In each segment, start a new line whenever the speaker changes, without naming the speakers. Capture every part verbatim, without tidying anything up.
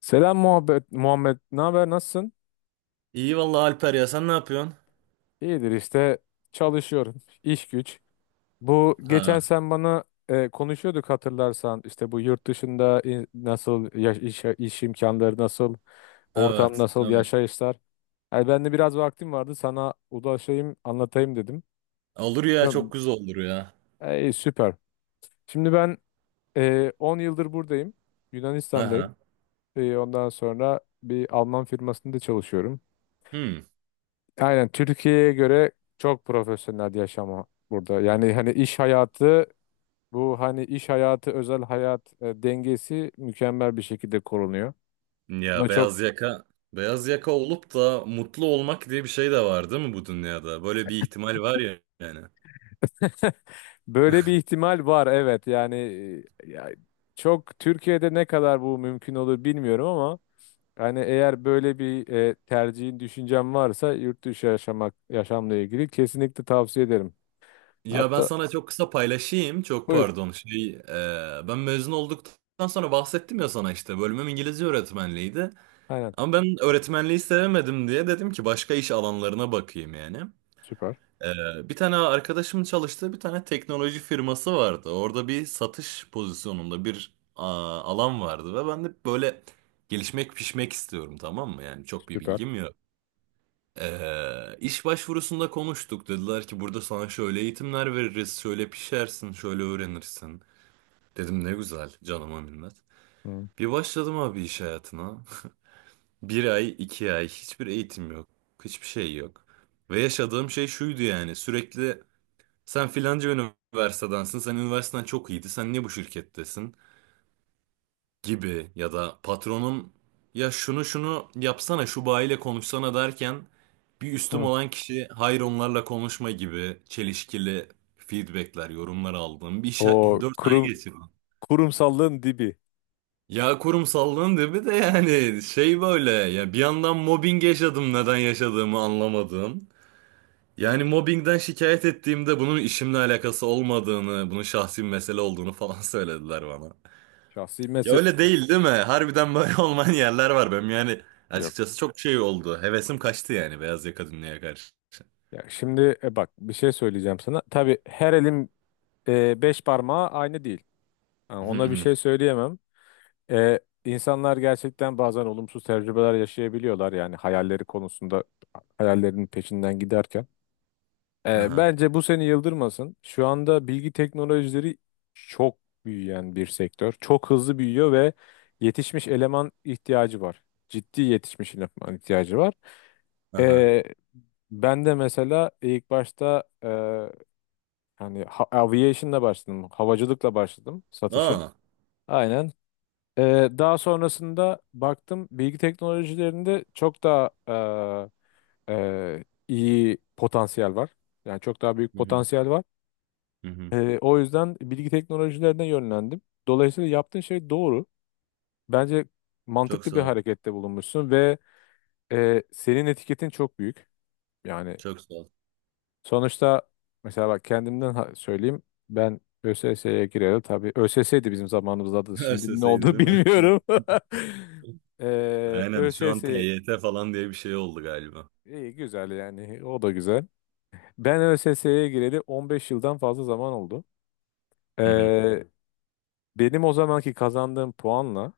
Selam muhabbet Muhammed. Ne haber? Nasılsın?
İyi vallahi Alper, ya sen ne yapıyorsun?
İyidir işte, çalışıyorum. İş güç. Bu geçen
Ha,
sen bana e, konuşuyorduk hatırlarsan İşte bu yurt dışında in- nasıl ya- iş, iş imkanları nasıl, ortam
evet,
nasıl,
evet.
yaşayışlar? Yani ben de biraz vaktim vardı, sana ulaşayım anlatayım dedim.
Olur ya,
Ya,
çok güzel olur ya.
ey, süper. Şimdi ben e, on yıldır buradayım. Yunanistan'dayım.
Aha.
E, ondan sonra bir Alman firmasında çalışıyorum.
Hmm.
Aynen, Türkiye'ye göre çok profesyonel yaşama burada. Yani hani iş hayatı, bu hani iş hayatı özel hayat e, dengesi mükemmel bir şekilde korunuyor.
Ya
Buna çok.
beyaz yaka beyaz yaka olup da mutlu olmak diye bir şey de var değil mi bu dünyada? Böyle bir ihtimal var ya yani.
Böyle bir ihtimal var, evet yani. E, ya, çok Türkiye'de ne kadar bu mümkün olur bilmiyorum ama yani eğer böyle bir e, tercihin, düşüncen varsa yurt dışı yaşamak, yaşamla ilgili kesinlikle tavsiye ederim.
Ya ben
Hatta
sana çok kısa paylaşayım. Çok
buyur,
pardon. Şey, e, ben mezun olduktan sonra bahsettim ya sana işte. Bölümüm İngilizce öğretmenliğiydi.
aynen,
Ama ben öğretmenliği sevemedim diye dedim ki başka iş alanlarına bakayım yani.
süper
Ee, bir tane arkadaşımın çalıştığı bir tane teknoloji firması vardı. Orada bir satış pozisyonunda bir aa, alan vardı ve ben de böyle gelişmek pişmek istiyorum, tamam mı? Yani çok bir
süper.
bilgim yok. Ee, iş başvurusunda konuştuk. Dediler ki burada sana şöyle eğitimler veririz, şöyle pişersin, şöyle öğrenirsin. Dedim ne güzel, canıma minnet.
Hı.
Bir başladım abi iş hayatına. Bir ay, iki ay hiçbir eğitim yok, hiçbir şey yok. Ve yaşadığım şey şuydu: yani sürekli sen filanca üniversitedensin. Sen üniversiteden çok iyiydi. Sen niye bu şirkettesin? Gibi ya da patronum ya şunu şunu yapsana, şu bayiyle konuşsana derken bir üstüm
Hı.
olan kişi hayır onlarla konuşma gibi çelişkili feedbackler, yorumlar aldım. Bir şey
O
dört ay
kurum
geçirdim.
Kurumsallığın dibi.
Ya kurumsallığın dibi de yani şey böyle ya, bir yandan mobbing yaşadım, neden yaşadığımı anlamadım. Yani mobbingden şikayet ettiğimde bunun işimle alakası olmadığını, bunun şahsi bir mesele olduğunu falan söylediler bana.
Şahsi
Ya
mesele
öyle değil değil mi? Harbiden böyle olmayan yerler var benim yani.
yok.
Açıkçası çok şey oldu. Hevesim kaçtı yani beyaz yaka dünyaya karşı.
Ya şimdi e, bak bir şey söyleyeceğim sana. Tabii her elin e, beş parmağı aynı değil. Yani
Hı
ona bir
hı.
şey söyleyemem. E, insanlar gerçekten bazen olumsuz tecrübeler yaşayabiliyorlar. Yani hayalleri konusunda, hayallerinin peşinden giderken. E,
Aha.
bence bu seni yıldırmasın. Şu anda bilgi teknolojileri çok büyüyen bir sektör. Çok hızlı büyüyor ve yetişmiş eleman ihtiyacı var. Ciddi yetişmiş eleman ihtiyacı var.
Aha.
E, Ben de mesela ilk başta e, hani ha- aviation'la başladım. Havacılıkla başladım satışa.
Aa.
Aynen. E, daha sonrasında baktım bilgi teknolojilerinde çok daha e, e, iyi potansiyel var. Yani çok daha büyük
Hı hı.
potansiyel var.
Hı hı.
E, o yüzden bilgi teknolojilerine yönlendim. Dolayısıyla yaptığın şey doğru. Bence
Çok
mantıklı
sağ
bir
ol.
harekette bulunmuşsun ve e, senin etiketin çok büyük. Yani
Çok sağ ol.
sonuçta mesela bak kendimden ha- söyleyeyim. Ben ÖSS'ye gireli, tabii ÖSS'ydi bizim zamanımızda adı. Şimdi ne
Ö S S'ydi
oldu
değil mi?
bilmiyorum. Ee,
Aynen şu an T
ÖSS,
Y T falan diye bir şey oldu galiba.
iyi güzel yani, o da güzel. Ben ÖSS'ye gireli on beş yıldan fazla zaman oldu. Ee,
Hı hı.
Hmm. benim o zamanki kazandığım puanla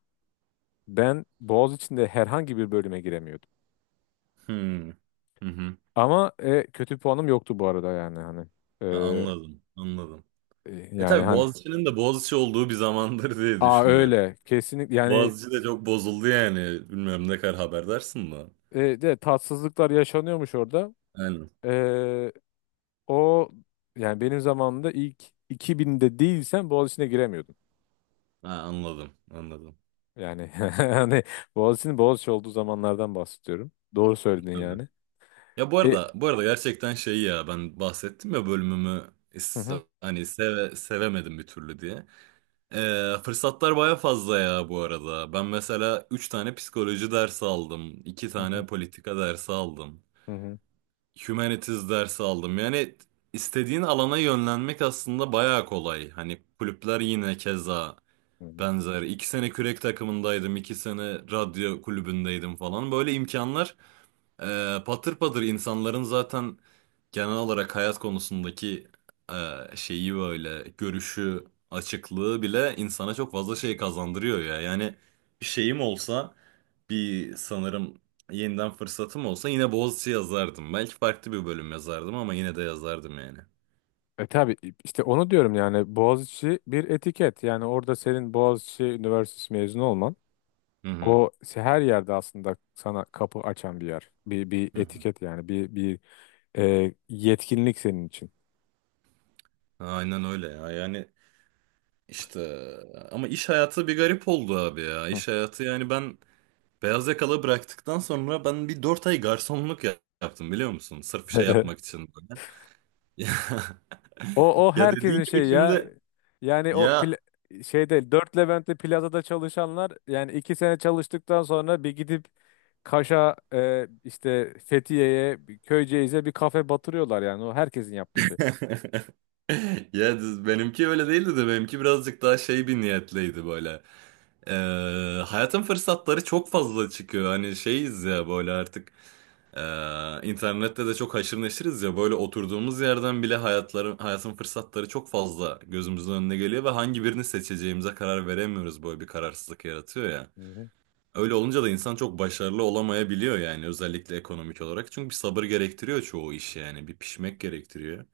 ben Boğaziçi'nde herhangi bir bölüme giremiyordum.
Hı hı. Hı hı.
Ama e, kötü puanım yoktu bu arada, yani hani.
Ha,
Ee,
anladım. Anladım.
e,
E
yani
tabii
hani.
Boğaziçi'nin de Boğaziçi olduğu bir zamandır diye
Aa,
düşünüyorum.
öyle kesinlikle yani
Boğaziçi de çok bozuldu yani. Bilmiyorum ne kadar haberdarsın da.
e, de tatsızlıklar yaşanıyormuş orada.
Aynen.
E, O yani benim zamanımda, ilk iki binde değilsen Boğaziçi'ne giremiyordun.
Ha, anladım. Anladım.
Yani hani Boğaziçi'nin Boğaziçi olduğu zamanlardan bahsediyorum. Doğru söyledin
Tabii.
yani.
Ya bu
E,
arada bu arada gerçekten şey ya, ben bahsettim ya bölümümü
hı hı,
is- hani seve, sevemedim bir türlü diye. Ee, fırsatlar baya fazla ya bu arada. Ben mesela üç tane psikoloji dersi aldım. İki
hı hı,
tane politika dersi aldım.
hı hı,
Humanities dersi aldım. Yani istediğin alana yönlenmek aslında bayağı kolay. Hani kulüpler yine keza
hı hı.
benzer. iki sene kürek takımındaydım, iki sene radyo kulübündeydim falan. Böyle imkanlar ee, patır patır, insanların zaten genel olarak hayat konusundaki e, şeyi, böyle görüşü, açıklığı bile insana çok fazla şey kazandırıyor ya. Yani bir şeyim olsa bir sanırım yeniden fırsatım olsa yine Boğaziçi yazardım. Belki farklı bir bölüm yazardım ama yine de yazardım yani.
E tabii işte onu diyorum yani, Boğaziçi bir etiket. Yani orada senin Boğaziçi Üniversitesi mezunu olman,
Hı hı.
o her yerde aslında sana kapı açan bir yer. Bir, bir
Hı hı.
etiket yani, bir, bir e, yetkinlik senin için.
Aynen öyle ya. Yani işte ama iş hayatı bir garip oldu abi ya. İş hayatı, yani ben beyaz yakalı bıraktıktan sonra ben bir dört ay garsonluk ya- yaptım, biliyor musun? Sırf şey yapmak için böyle. Ya,
O o
ya dediğin
herkesin
gibi
şeyi ya.
şimdi
Yani o
ya
pla- şey değil. Dört Levent'te plazada çalışanlar yani iki sene çalıştıktan sonra bir gidip Kaş'a, e, işte Fethiye'ye, bir Köyceğiz'e bir kafe batırıyorlar yani. O herkesin yaptığı şey.
ya düz- benimki öyle değildi de benimki birazcık daha şey, bir niyetliydi böyle. Ee, Hayatın fırsatları çok fazla çıkıyor. Hani şeyiz ya böyle artık Ee, internette de çok haşır neşiriz ya, böyle oturduğumuz yerden bile hayatların, hayatın fırsatları çok fazla gözümüzün önüne geliyor ve hangi birini seçeceğimize karar veremiyoruz, böyle bir kararsızlık yaratıyor ya.
Hı hı.
Öyle olunca da insan çok başarılı olamayabiliyor yani, özellikle ekonomik olarak. Çünkü bir sabır gerektiriyor çoğu iş, yani bir pişmek gerektiriyor.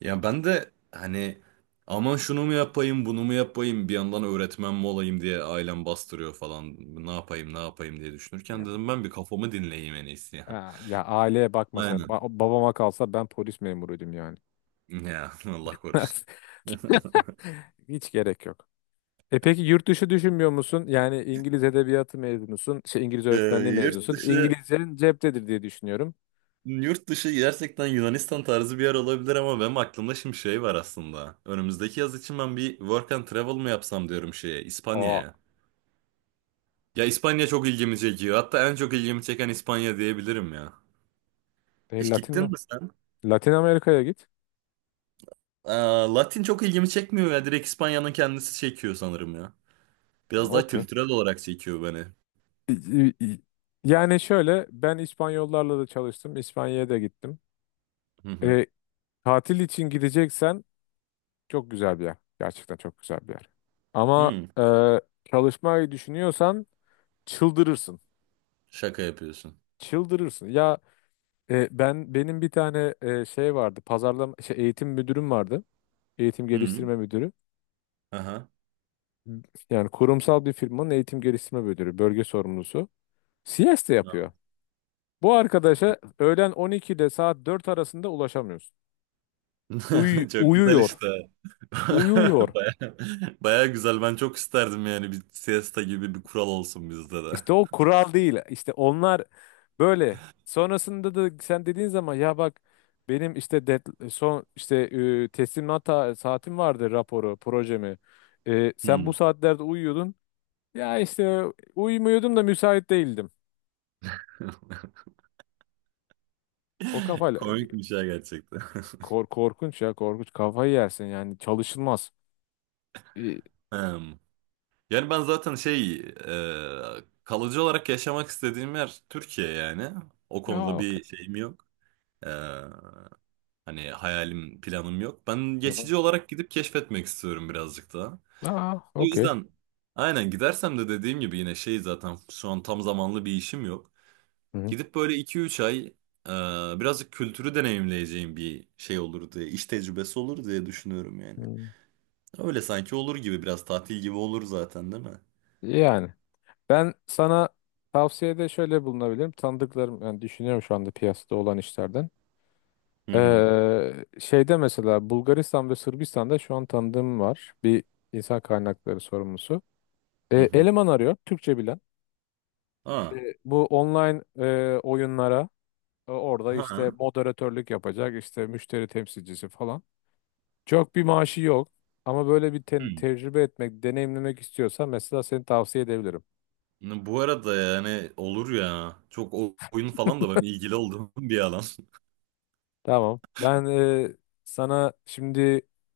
Ya ben de hani aman şunu mu yapayım bunu mu yapayım, bir yandan öğretmen mi olayım diye ailem bastırıyor falan, ne yapayım ne yapayım diye düşünürken
Ya,
dedim ben bir kafamı dinleyeyim en iyisi ya.
ha, ya aileye bakma sen. Ba-
Aynen.
babama kalsa ben polis memuruydum yani.
Ya Allah korusun.
Hiç gerek yok. E peki yurt dışı düşünmüyor musun? Yani İngiliz edebiyatı mezunusun, şey, İngiliz
Ee,
öğretmenliği
Yurt
mezunusun.
dışı,
İngilizcenin ceptedir diye düşünüyorum.
yurt dışı gerçekten Yunanistan tarzı bir yer olabilir ama benim aklımda şimdi şey var aslında. Önümüzdeki yaz için ben bir work and travel mı yapsam diyorum şeye,
Aa,
İspanya'ya. Ya İspanya çok ilgimi çekiyor. Hatta en çok ilgimi çeken İspanya diyebilirim ya.
e,
Hiç gittin
Latin,
mi sen?
Latin Amerika'ya git.
Aa, Latin çok ilgimi çekmiyor ya. Direkt İspanya'nın kendisi çekiyor sanırım ya.
Ha,
Biraz daha
okey.
kültürel olarak çekiyor beni.
İ- i- Yani şöyle, ben İspanyollarla da çalıştım. İspanya'ya da gittim.
Hı hı.
E, Tatil için gideceksen çok güzel bir yer. Gerçekten çok güzel bir yer. Ama
Hı.
e, çalışmayı düşünüyorsan çıldırırsın.
Şaka yapıyorsun.
Çıldırırsın. Ya, E, ben, benim bir tane e, şey vardı. Pazarlama, şey, eğitim müdürüm vardı. Eğitim
Hı.
geliştirme müdürü.
Aha.
Yani kurumsal bir firmanın eğitim geliştirme müdürü, bölge sorumlusu. C S de yapıyor. Bu arkadaşa öğlen on iki ile saat dört arasında ulaşamıyorsun. Uy
Çok güzel
uyuyor.
işte.
Uyuyor.
Baya, baya güzel. Ben çok isterdim yani bir siesta gibi bir kural olsun bizde de.
İşte o kural değil. İşte onlar böyle. Sonrasında da sen dediğin zaman, ya bak benim işte dead- son, işte e, teslimat ta- saatim vardı raporu, projemi. E, sen bu
Hmm.
saatlerde uyuyordun. Ya işte, uyumuyordum da müsait değildim. O kafayla
Komikmiş ya gerçekten.
kor korkunç, ya korkunç, kafayı yersin yani, çalışılmaz. İyi.
Hmm. Yani ben zaten şey, e, kalıcı olarak yaşamak istediğim yer Türkiye yani. O
Aa,
konuda
okey.
bir şeyim yok. E, hani hayalim, planım yok. Ben
Hı hı.
geçici olarak gidip keşfetmek istiyorum birazcık daha.
Aa,
O
okey.
yüzden aynen, gidersem de dediğim gibi yine şey, zaten şu an tam zamanlı bir işim yok.
Hı hı.
Gidip böyle iki üç ay e, birazcık kültürü deneyimleyeceğim bir şey olur diye, iş tecrübesi olur diye düşünüyorum yani.
Hı.
Öyle sanki olur gibi, biraz tatil gibi olur zaten değil mi?
Yani ben sana tavsiyede şöyle bulunabilirim. Tanıdıklarım, yani düşünüyorum şu anda piyasada olan işlerden.
Hı hı,
Ee, şeyde mesela, Bulgaristan ve Sırbistan'da şu an tanıdığım var. Bir insan kaynakları sorumlusu.
hı
Ee,
hı.
eleman arıyor Türkçe bilen.
Aa,
Ee, bu online e, oyunlara. E, Orada işte
ha.
moderatörlük yapacak, işte müşteri temsilcisi falan. Çok bir maaşı yok ama böyle bir
Hı.
te- tecrübe etmek, deneyimlemek istiyorsan mesela seni tavsiye edebilirim.
Bu arada yani olur ya. Çok o- oyun falan da ben ilgili olduğum bir alan.
Tamam. Ben e, sana şimdi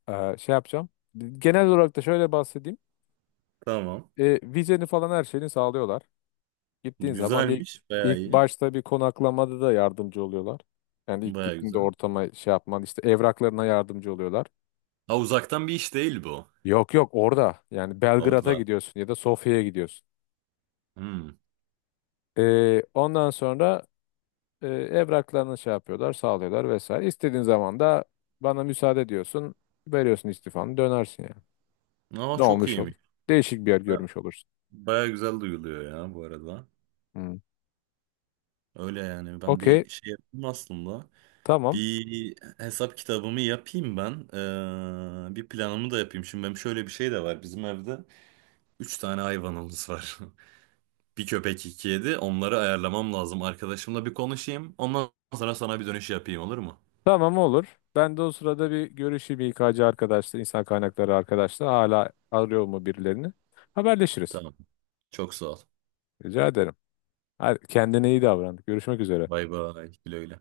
e, şey yapacağım. Genel olarak da şöyle bahsedeyim.
Tamam.
E, vizeni falan, her şeyini sağlıyorlar. Gittiğin zaman ilk,
Güzelmiş, bayağı
ilk
iyi.
başta bir konaklamada da yardımcı oluyorlar. Yani ilk
Bayağı
gittiğinde
güzel.
ortama şey yapman, işte evraklarına yardımcı oluyorlar.
Ha, uzaktan bir iş değil bu.
Yok yok, orada. Yani Belgrad'a
Orada.
gidiyorsun ya da Sofya'ya gidiyorsun.
Hı.
Ee, ondan sonra e, evraklarını şey yapıyorlar, sağlıyorlar vesaire. İstediğin zaman da bana müsaade diyorsun, veriyorsun istifanı, dönersin yani.
Aa
Ne
çok
olmuş olur?
iyiymiş.
Değişik bir yer
Ba-
görmüş olursun.
Bayağı güzel duyuluyor ya bu arada.
Hmm.
Öyle yani ben
Okey,
bir şey yapayım aslında.
tamam.
Bir hesap kitabımı yapayım ben. Ee, bir planımı da yapayım. Şimdi benim şöyle bir şey de var. Bizim evde üç tane hayvanımız var. Bir köpek, iki kedi. Onları ayarlamam lazım. Arkadaşımla bir konuşayım. Ondan sonra sana bir dönüş yapayım, olur mu?
Tamam olur. Ben de o sırada bir görüşeyim İK'cı arkadaşla, insan kaynakları arkadaşla. Hala arıyor mu birilerini? Haberleşiriz.
Tamam. Çok sağ ol.
Rica ederim. Hadi, kendine iyi davran. Görüşmek üzere.
Bay bay. Güle güle.